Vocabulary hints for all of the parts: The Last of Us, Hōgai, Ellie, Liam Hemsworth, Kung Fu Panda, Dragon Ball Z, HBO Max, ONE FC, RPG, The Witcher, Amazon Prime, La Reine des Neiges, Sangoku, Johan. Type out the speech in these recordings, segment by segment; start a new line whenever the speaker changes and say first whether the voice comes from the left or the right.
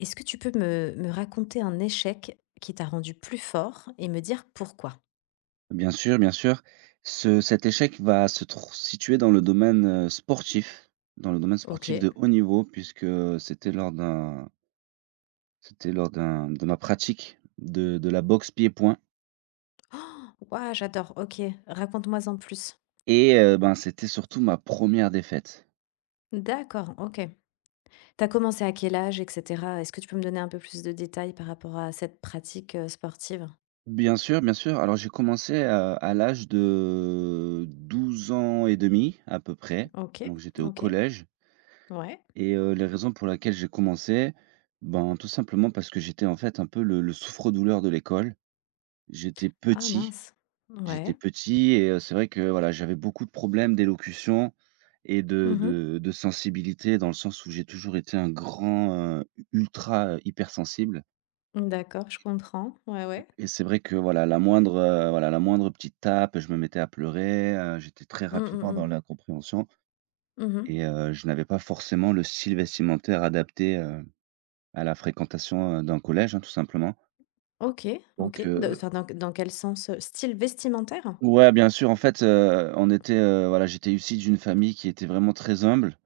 left: Est-ce que tu peux me raconter un échec qui t'a rendu plus fort et me dire pourquoi?
right: Bien sûr, bien sûr. Ce cet échec va se tr situer dans le domaine, sportif, dans le domaine sportif
left: OK.
right: de haut niveau puisque, c'était lors d'un c'était lors d'un de ma pratique de la boxe pieds-poings
left: Waouh, j'adore, OK, raconte-moi en plus.
right: et ben, c'était surtout ma première défaite.
left: D'accord, OK. T'as commencé à quel âge et cetera? Est-ce que tu peux me donner un peu plus de détails par rapport à cette pratique, sportive?
right: Bien sûr, bien sûr. Alors j'ai commencé, à l'âge de 12 ans et demi à peu près,
left: OK,
right: donc j'étais au
left: OK,
right: collège
left: ouais.
right: et les raisons pour laquelle j'ai commencé, ben, tout simplement parce que j'étais en fait un peu le souffre-douleur de l'école. J'étais
left: Ah
right: petit,
left: mince,
right: j'étais
left: ouais.
right: petit et c'est vrai que, voilà, j'avais beaucoup de problèmes d'élocution et de
left: Mmh.
right: de de sensibilité dans le sens où j'ai toujours été un grand, ultra, hypersensible,
left: D'accord, je comprends, ouais, ouais.
right: et c'est vrai que, voilà, la moindre petite tape, je me mettais à pleurer, j'étais très
left: Mmh mh,
right: rapidement
left: mmh.
right: dans l'incompréhension,
left: Mmh.
right: et je n'avais pas forcément le style vestimentaire adapté, à la fréquentation, d'un collège, hein, tout simplement.
left: OK,
right: Donc
left: OK. De
right: heu
left: enfin, dans quel sens? Style vestimentaire?
right: Ouais, bien sûr, en fait, on était, voilà, j'étais issu d'une famille qui était vraiment très humble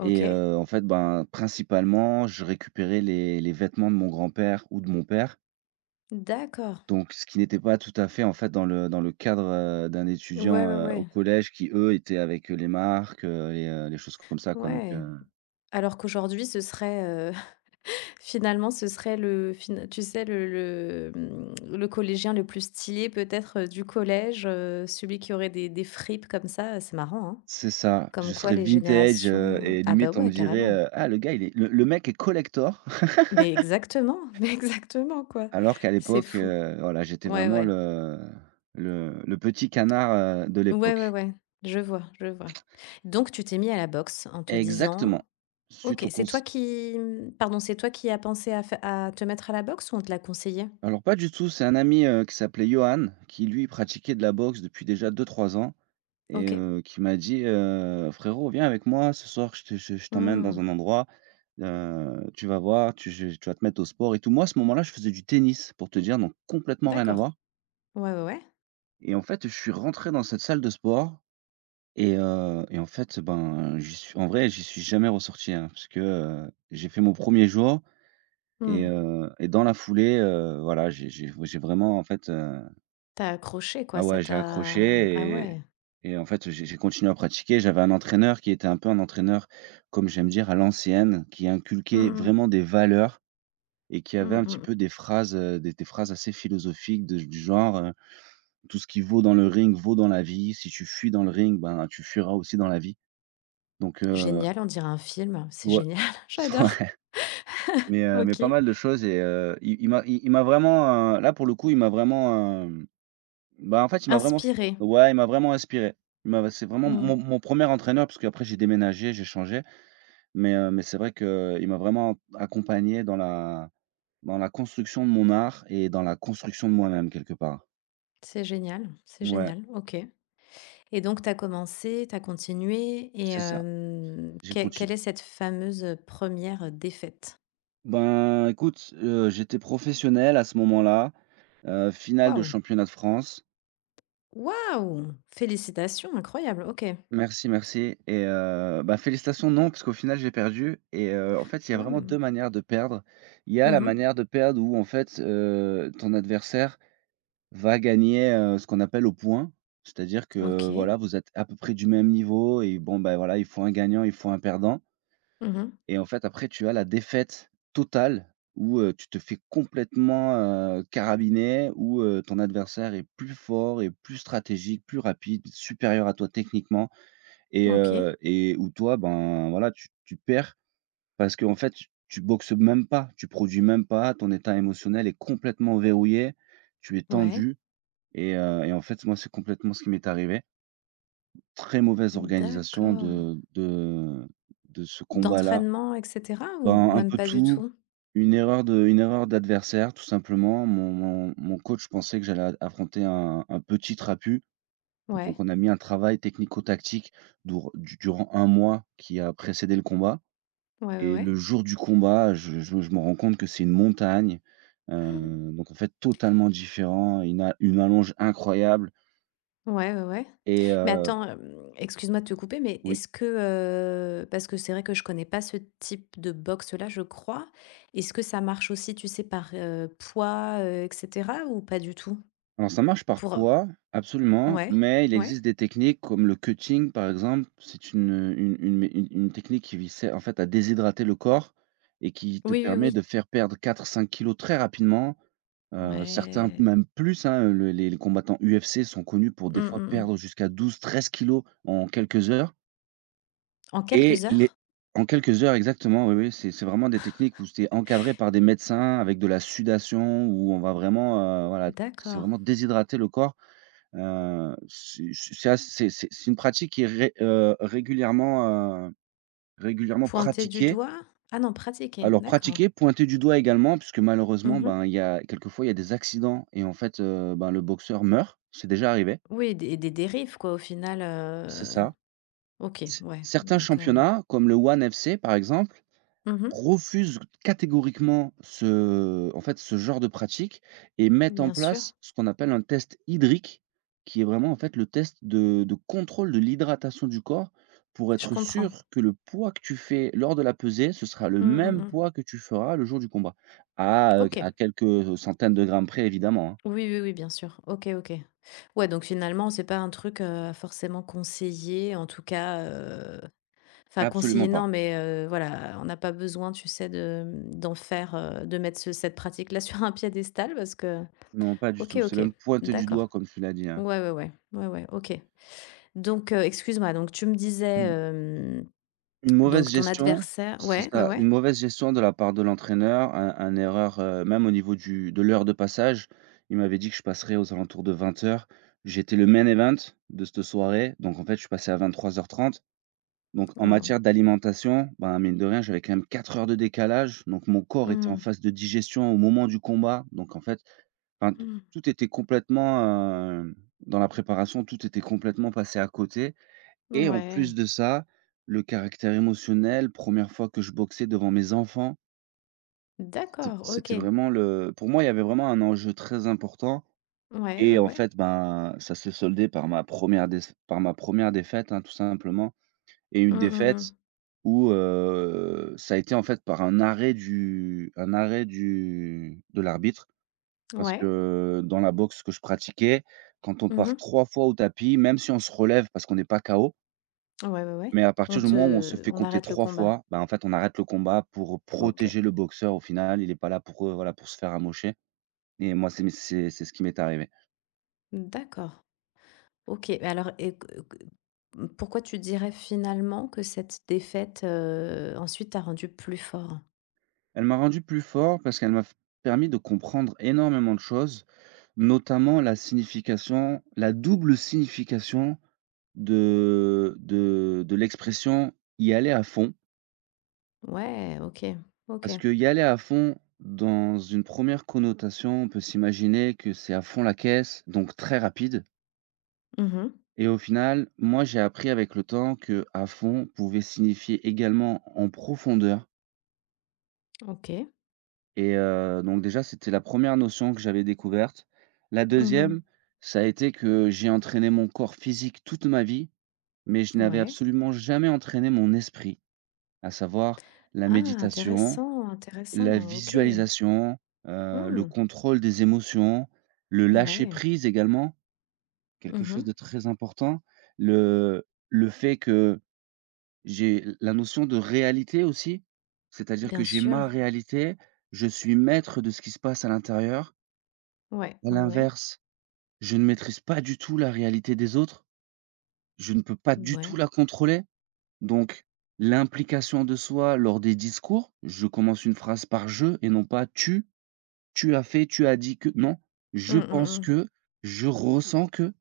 right: et en fait, ben, principalement, je récupérais les vêtements de mon grand-père ou de mon père,
left: d'accord.
right: donc ce qui n'était pas tout à fait, en fait, dans le cadre, d'un
left: Ouais,
right: étudiant,
left: ouais,
right: au
left: ouais.
right: collège qui, eux, étaient avec les marques, et les choses comme ça, quoi,
left: Ouais. Alors qu'aujourd'hui, ce serait, finalement, ce serait le fin tu sais, le, mmh, le collégien le plus stylé peut-être, du collège, celui qui aurait des fripes comme ça, c'est marrant, hein.
right: c'est ça, je
left: Comme quoi
right: serais
left: les
right: vintage,
left: générations,
right: et
left: ah bah,
right: limite, on me
left: ouais,
right: dirait,
left: carrément.
right: «Ah, le gars, il est le mec est collector».
left: Mais exactement, mais exactement, quoi.
right: Alors qu'à
left: C'est
right: l'époque,
left: fou.
right: voilà, j'étais
left: Ouais,
right: vraiment
left: ouais.
right: le petit canard, de
left: Ouais, ouais,
right: l'époque.
left: ouais. Je vois, je vois. Donc tu t'es mis à la boxe en te
right: Exactement.
left: disant.
right: Suite
left: OK,
right: au
left: c'est
right: conse
left: toi qui, pardon, c'est toi qui as pensé à fai à te mettre à la boxe ou on te l'a conseillé?
right: alors pas du tout, c'est un ami, qui s'appelait Johan, qui lui pratiquait de la boxe depuis déjà deux trois ans et
left: OK.
right: qui m'a dit: Frérot, viens avec moi ce soir, je te je t'emmène dans
left: Mmh.
right: un endroit, tu vas voir, tu vas te mettre au sport et tout». Moi, à ce moment-là, je faisais du tennis pour te dire, donc complètement rien à
left: D'accord.
right: voir,
left: Ouais, ouais, ouais.
right: et en fait, je suis rentré dans cette salle de sport. Et en fait, ben, j'y suis en vrai, j'y suis jamais ressorti, hein, parce que, j'ai fait mon premier jour, et
left: Mmh.
right: heu et dans la foulée, voilà, j'ai vraiment, en fait,
left: Tu accroché quoi,
right: ah
left: ça
right: ouais, j'ai
left: t'a ah
right: accroché, et
left: ouais.
right: en fait, j'ai continué à pratiquer. J'avais un entraîneur qui était un peu un entraîneur, comme j'aime dire, à l'ancienne, qui inculquait
left: Mmh mh.
right: vraiment des valeurs et qui avait
left: Mmh
right: un petit
left: mh.
right: peu des phrases, des phrases assez philosophiques de du genre, «Tout ce qui vaut dans le ring vaut dans la vie. Si tu fuis dans le ring, ben, tu fuiras aussi dans la vie». Donc heu,
left: Génial, on dirait un film, c'est
right: ouais.
left: génial, j'adore.
right: Ouais, mais mais pas
left: OK.
right: mal de choses, et il m'a vraiment, là, pour le coup, il m'a vraiment, bah, en fait, il m'a vraiment,
left: Inspiré.
right: ouais, il m'a vraiment inspiré. Il m'a c'est vraiment mon
left: Mmh.
right: mon premier entraîneur, parce qu'après j'ai déménagé, j'ai changé, mais mais c'est vrai qu'il m'a vraiment accompagné dans la construction de mon art et dans la construction de moi-même, quelque part.
left: C'est
right: Ouais,
left: génial, OK. Et donc t'as commencé, t'as continué et
right: c'est ça. J'ai
left: quelle
right: continué.
left: quelle est cette fameuse, première défaite?
right: Ben, écoute, j'étais professionnel à ce moment-là, finale de
left: Waouh!
right: championnat de France.
left: Waouh! Félicitations, incroyable, OK.
right: Merci, merci, et bah, félicitations non, parce qu'au final j'ai perdu, et en fait, il y a
left: Ouais,
right: vraiment
left: même.
right: 2 manières de perdre. Il y a la
left: Mmh.
right: manière de perdre où en fait, ton adversaire va gagner, ce qu'on appelle au point. C'est-à-dire que,
left: OK.
right: voilà, vous êtes à peu près du même niveau, et bon, bah, voilà, il faut un gagnant, il faut un perdant,
left: Mmh.
right: et en fait, après tu as la défaite totale où, tu te fais complètement, carabiner, où, ton adversaire est plus fort, est plus stratégique, plus rapide, supérieur à toi techniquement, et
left: OK.
right: heu et où toi, ben, voilà, tu perds, parce qu'en fait, tu boxes même pas, tu produis même pas, ton état émotionnel est complètement verrouillé, tu es
left: Ouais.
right: tendu, et en fait, moi, c'est complètement ce qui m'est arrivé. Très mauvaise organisation
left: D'accord.
right: de ce combat-là.
left: D'entraînement et cetera ou
right: Ben, un
left: même
right: peu
left: pas du
right: tout,
left: tout?
right: une erreur d'adversaire, tout simplement. Mon coach pensait que j'allais a affronter un petit trapu,
left: Ouais,
right: donc on a mis un travail technico-tactique dour du durant un mois qui a précédé le combat,
left: ouais, ouais,
right: et le
left: ouais.
right: jour du combat, je me rends compte que c'est une montagne, donc en fait totalement différent, une allonge incroyable,
left: Ouais, ouais, ouais.
right: et
left: Mais
right: heu
left: attends, excuse-moi de te couper, mais
right: oui.
left: est-ce que, parce que c'est vrai que je connais pas ce type de boxe-là, je crois. Est-ce que ça marche aussi, tu sais, par, poids, et cetera ou pas du tout?
right: Alors ça marche par
left: Pour,
right: poids, absolument,
left: ouais,
right: mais il
left: ouais.
right: existe des techniques comme le cutting par exemple. C'est une technique qui vi en fait à déshydrater le corps et qui te
left: Oui, oui,
right: permet de
left: oui.
right: faire perdre quatre cinq kilos très rapidement. Certains
left: Ouais.
right: même plus, hein, le les combattants UFC sont connus pour
left: Mmh,
right: des fois
left: mmh, mmh.
right: perdre jusqu'à douze treize kilos en quelques heures,
left: En
right: et
left: quelques
right: les
left: heures?
right: en quelques heures exactement, oui, oui, c'est vraiment des techniques où c'est encadré par des médecins avec de la sudation où on va vraiment, voilà, c'est
left: D'accord.
right: vraiment déshydrater le corps. C'est ass c'est une pratique qui est régulièrement
left: Pointer du
right: pratiquée,
left: doigt? Ah non, pratiquer,
right: alors
left: d'accord.
right: pratiquer, pointer du doigt également, puisque malheureusement,
left: Mmh.
right: ben, il y a quelquefois, il y a des accidents, et en fait, ben, le boxeur meurt. C'est déjà arrivé.
left: Oui, des dérives quoi, au final.
right: C'est ça.
left: OK,
right: C
left: ouais,
right: certains
left: donc.
right: championnats, comme le ONE FC par exemple,
left: Mmh
right: refusent catégoriquement ce en fait, ce genre de pratique, et mettent en
left: Bien
right: place
left: sûr,
right: ce qu'on appelle un test hydrique, qui est vraiment, en fait, le test de contrôle de l'hydratation du corps pour
left: je
right: être
left: comprends.
right: sûr que le poids que tu fais lors de la pesée, ce sera le
left: Mmh, mmh
right: même
left: mh.
right: poids que tu feras le jour du combat. À, heu,
left: OK.
right: à quelques centaines de grammes près évidemment, hein.
left: Oui, oui, oui, bien sûr. OK, OK. Ouais, donc finalement, c'est pas un truc, forcément conseillé, en tout cas, enfin conseillé
right: Absolument pas.
left: non, mais voilà, on n'a pas besoin, tu sais, de, d'en faire, de mettre ce cette pratique-là sur un piédestal parce que.
right: Non, pas du
left: OK,
right: tout. C'est
left: OK,
right: même pointé du
left: d'accord.
right: doigt comme tu l'as dit, hein.
left: Ouais, ouais, ouais. Ouais, ouais, OK. Donc excuse-moi, donc tu me disais,
right: Une mauvaise
left: donc ton
right: gestion,
left: adversaire
right: c'est
left: ouais, ouais,
right: ça,
left: ouais?
right: une mauvaise gestion de la part de l'entraîneur, un erreur, même au niveau du de l'heure de passage. Il m'avait dit que je passerais aux alentours de vingt heures. J'étais le main event de cette soirée, donc en fait, je suis passé à vingt-trois heures trente. Donc en
left: Waouh.
right: matière d'alimentation, ben, mine de rien, j'avais quand même 4 heures de décalage, donc mon corps était en
left: Mmh.
right: phase de digestion au moment du combat. Donc en fait, enfin, t
left: Mmh.
right: tout était complètement, heu, dans la préparation, tout était complètement passé à côté. Et en
left: Ouais,
right: plus de ça, le caractère émotionnel, première fois que je boxais devant mes enfants, c'était
left: d'accord,
right: c'était
left: OK.
right: vraiment le pour moi, il y avait vraiment un enjeu très important,
left: Ouais, ouais,
right: et en
left: ouais.
right: fait, ben, ça s'est soldé par ma première déf par ma première défaite, hein, tout simplement, et une
left: Mmh, mmh,
right: défaite où, ça a été, en fait, par un arrêt du de l'arbitre,
left: mmh.
right: parce
left: Ouais.
right: que dans la boxe que je pratiquais, quand on part
left: Mmh.
right: 3 fois au tapis, même si on se relève parce qu'on n'est pas KO.
left: Ouais, ouais, ouais.
right: Mais à
left: On
right: partir du moment où on se
left: te
right: fait
left: on
right: compter
left: arrête le
right: 3
left: combat.
right: fois, bah, en fait, on arrête le combat pour
left: OK,
right: protéger le boxeur au final. Il est pas là pour, voilà, pour se faire amocher, et moi, c'est ce qui m'est arrivé.
left: d'accord. OK, mais alors, et pourquoi tu dirais finalement que cette défaite, ensuite t'a rendu plus fort?
right: Elle m'a rendu plus fort parce qu'elle m'a f permis de comprendre énormément de choses, notamment la double signification de l'expression «y aller à fond».
left: Ouais, OK, OK.
right: Parce que y aller à fond, dans une première connotation, on peut s'imaginer que c'est à fond la caisse, donc très rapide.
left: Mmh.
right: Et au final, moi, j'ai appris avec le temps que «à fond» pouvait signifier également «en profondeur»,
left: OK.
right: et donc déjà, c'était la première notion que j'avais découverte. La
left: Mmh.
right: deuxième, ça a été que j'ai entraîné mon corps physique toute ma vie, mais je n'avais
left: Ouais.
right: absolument jamais entraîné mon esprit, à savoir la
left: Ah
right: méditation,
left: intéressant,
right: la
left: intéressant, OK.
right: visualisation, le
left: Mmh.
right: contrôle des émotions, le lâcher
left: Ouais.
right: prise également, quelque chose de
left: Mmh.
right: très important. Le le fait que J'ai la notion de réalité aussi, c'est-à-dire que
left: Bien
right: j'ai
left: sûr.
right: ma réalité, je suis maître de ce qui se passe à l'intérieur.
left: Ouais,
right: À
left: ouais, ouais.
right: l'inverse, je ne maîtrise pas du tout la réalité des autres, je ne peux pas du
left: Ouais.
right: tout la contrôler, donc l'implication de soi lors des discours, je commence une phrase par «je» et non pas «tu», «tu as fait», «tu as dit que», non, «je
left: Mmh, mmh
right: pense
left: mh.
right: que», «je ressens que».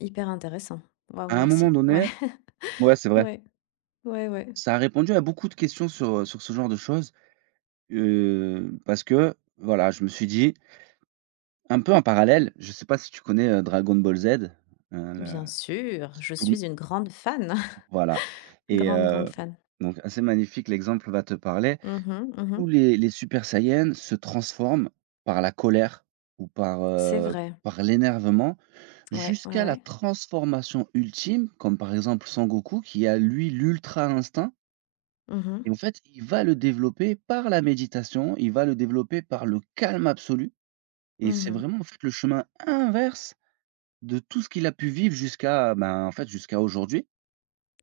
left: Hyper intéressant. Waouh,
right: À un moment
left: merci. Ouais,
right: donné, ouais, c'est vrai,
left: ouais, ouais, ouais.
right: ça a répondu à beaucoup de questions sur, sur ce genre de choses. Parce que, voilà, je me suis dit un peu en parallèle, je sais pas si tu connais, Dragon Ball Z? Le
left: Bien sûr, je
right: tout le
left: suis une grande fan.
right: Voilà. et
left: Grande, grande
right: heu,
left: fan.
right: donc assez magnifique, l'exemple va te parler.
left: Mhm,
right: Tous
left: mhm.
right: les Super Saiyans se transforment par la colère ou par,
left: C'est vrai.
right: par l'énervement,
left: Ouais, ouais,
right: jusqu'à la
left: ouais.
right: transformation ultime, comme par exemple Sangoku qui a lui l'ultra instinct, et
left: Mhm,
right: en fait, il va le développer par la méditation, il va le développer par le calme absolu. Et c'est
left: mhm.
right: vraiment, en fait, le chemin inverse de tout ce qu'il a pu vivre jusqu'à, ben, en fait, jusqu'à aujourd'hui,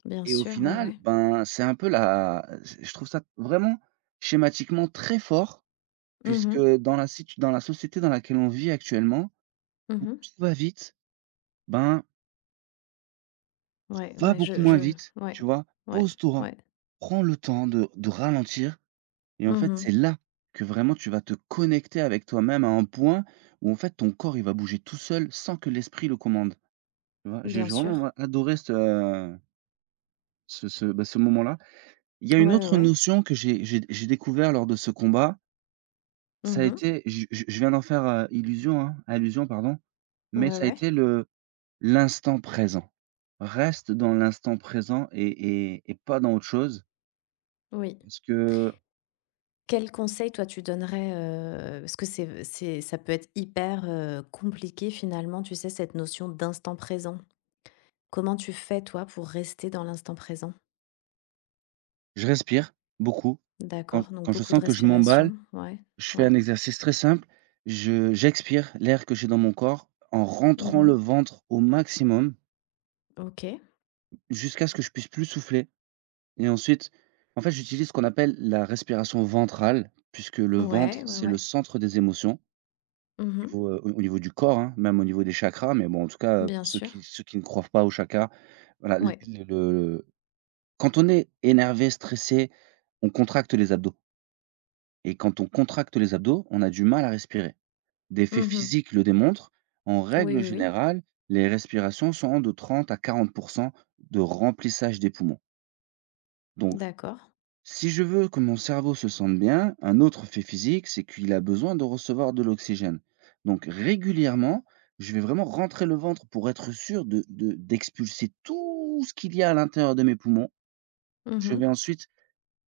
left: Bien
right: et au
left: sûr, ouais,
right: final,
left: ouais.
right: ben, c'est un peu la, je trouve ça vraiment schématiquement très fort, puisque
left: Mhm,
right: dans la situ dans la société dans laquelle on vit actuellement, où
left: mhm.
right: tout va vite, ben,
left: Ouais,
right: va
left: ouais,
right: beaucoup
left: je,
right: moins
left: je,
right: vite,
left: ouais,
right: tu vois?
left: ouais,
right: Pose-toi,
left: ouais.
right: prends le temps de ralentir, et en fait, c'est
left: Mhm.
right: là que vraiment tu vas te connecter avec toi-même à un point où, en fait, ton corps, il va bouger tout seul sans que l'esprit le commande. Tu vois? J'ai
left: Bien
right: j'ai vraiment,
left: sûr.
right: moi, adoré ce, ce moment-là. Il y a
left: Ouais,
right: une
left: ouais,
right: autre
left: ouais.
right: notion que j'ai découvert lors de ce combat, ça a
left: Mhm.
right: été je viens d'en faire, illusion, hein, allusion, pardon, mais
left: Ouais,
right: ça a
left: ouais.
right: été le l'instant présent. Reste dans l'instant présent, et pas dans autre chose,
left: Oui.
right: parce que
left: Quel conseil, toi, tu donnerais parce que c'est, ça peut être hyper compliqué finalement, tu sais, cette notion d'instant présent. Comment tu fais toi pour rester dans l'instant présent?
right: je respire beaucoup. Quand
left: D'accord, donc
right: quand je
left: beaucoup de
right: sens que je m'emballe,
left: respiration, ouais,
right: je fais un
left: ouais.
right: exercice très simple, je j'expire l'air que j'ai dans mon corps en rentrant le
left: Mmh.
right: ventre au maximum.
left: OK.
right: Jusqu'à ce que je puisse plus souffler, et ensuite, en fait, j'utilise ce qu'on appelle la respiration ventrale, puisque le
left: Ouais,
right: ventre,
left: ouais,
right: c'est le
left: ouais.
right: centre des émotions, au
left: Mmh.
right: niveau, au niveau du corps, hein, même au niveau des chakras, mais bon, en tout cas, pour
left: Bien sûr.
right: ceux qui ne croient pas aux chakras, voilà, l
left: Ouais.
right: le quand on est énervé, stressé, on contracte les abdos, et quand on contracte les abdos, on a du mal à respirer. Des faits
left: Mmh.
right: physiques le démontrent, en
left: Oui,
right: règle
left: oui, oui.
right: générale, les respirations sont de 30 à 40 de remplissage des poumons. Donc
left: D'accord.
right: si je veux que mon cerveau se sente bien, un autre fait physique, c'est qu'il a besoin de recevoir de l'oxygène. Donc régulièrement, je vais vraiment rentrer le ventre pour être sûr d'expulser tout ce qu'il y a à l'intérieur de mes poumons. Je
left: Mmh.
right: vais ensuite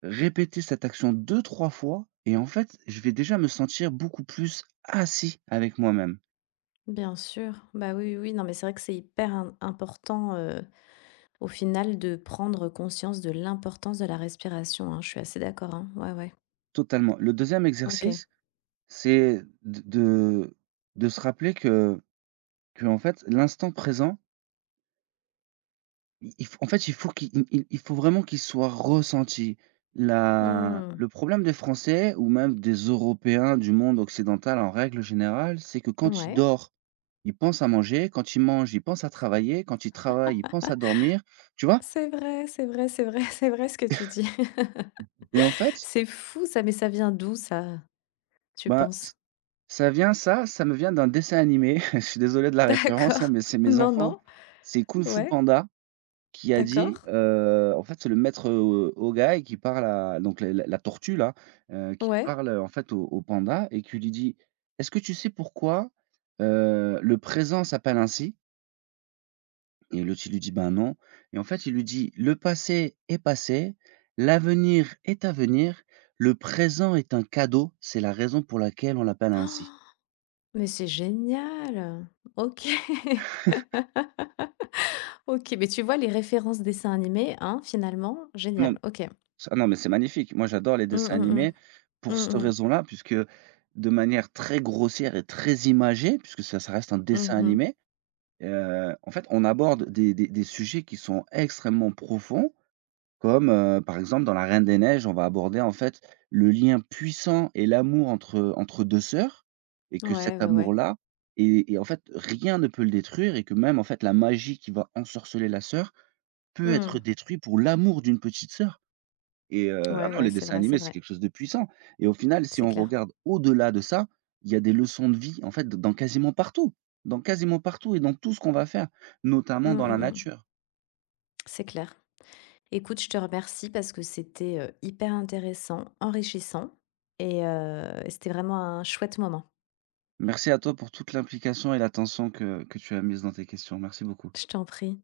right: répéter cette action deux, trois fois, et en fait, je vais déjà me sentir beaucoup plus assis avec moi-même,
left: Bien sûr. Bah, oui, oui, oui. Non, mais c'est vrai que c'est hyper im important, au final de prendre conscience de l'importance de la respiration, hein. Je suis assez d'accord, hein. Ouais, ouais.
right: totalement. Le deuxième
left: OK.
right: exercice, c'est de, de se rappeler que en fait, l'instant présent, I il faut en fait, il faut qu'il il faut vraiment qu'il soit ressenti. La
left: Mmh.
right: Le problème des Français, ou même des Européens, du monde occidental en règle générale, c'est que quand il
left: Ouais.
right: dort, il pense à manger, quand il mange, il pense à travailler, quand il travaille, il pense à dormir, tu vois?
left: C'est vrai, c'est vrai, c'est vrai, c'est vrai ce que tu dis.
right: Et en fait,
left: C'est fou ça, mais ça vient d'où ça? Tu
right: bah,
left: penses?
right: ç ça vient, ça me vient d'un dessin animé, je suis désolé de la référence, hein,
left: D'accord.
right: mais c'est mes
left: Non,
right: enfants,
left: non.
right: c'est Kung Fu
left: Ouais.
right: Panda. Qui a dit,
left: D'accord.
right: en fait, c'est le maître, Hōgai, qui parle à donc la tortue là, qui
left: Ouais.
right: parle, en fait au panda, et qui lui dit: «Est-ce que tu sais pourquoi, le présent s'appelle ainsi?» et l'autre il lui dit: «Ben non», et en fait il lui dit: «Le passé est passé, l'avenir est à venir, le présent est un cadeau, c'est la raison pour laquelle on l'appelle ainsi».
left: Mais c'est génial! OK. OK, mais tu vois les références dessins animés, hein, finalement,
right: Non.
left: génial. OK.
right: Ça non, mais c'est magnifique. Moi, j'adore les
left: Mmh,
right: dessins
left: mmh mh.
right: animés pour
left: Mmh
right: cette
left: mh.
right: raison-là, puisque de manière très grossière et très imagée, puisque ça ça reste un dessin
left: Mmh
right: animé, en fait, on aborde des sujets qui sont extrêmement profonds, comme, par exemple, dans La Reine des Neiges, on va aborder, en fait, le lien puissant et l'amour entre, entre 2 sœurs, et
left: mmh.
right: que
left: Ouais,
right: cet
left: ouais, ouais.
right: amour-là et en fait, rien ne peut le détruire, et que même, en fait, la magie qui va ensorceler la sœur peut être
left: Mmh.
right: détruite pour l'amour d'une petite sœur. Ah
left: Ouais,
right: non,
left: ouais,
right: les
left: c'est
right: dessins
left: vrai, c'est
right: animés, c'est
left: vrai.
right: quelque chose de puissant, et au final, si
left: C'est
right: on
left: clair.
right: regarde au-delà de ça, il y a des leçons de vie, en fait, dans quasiment partout et dans tout ce qu'on va faire, notamment
left: Mmh
right: dans
left: mh
right: la
left: mh.
right: nature.
left: C'est clair. Écoute, je te remercie parce que c'était, hyper intéressant, enrichissant et c'était vraiment un chouette moment.
right: Merci à toi pour toute l'implication et l'attention que tu as mise dans tes questions. Merci beaucoup.
left: Je t'en prie.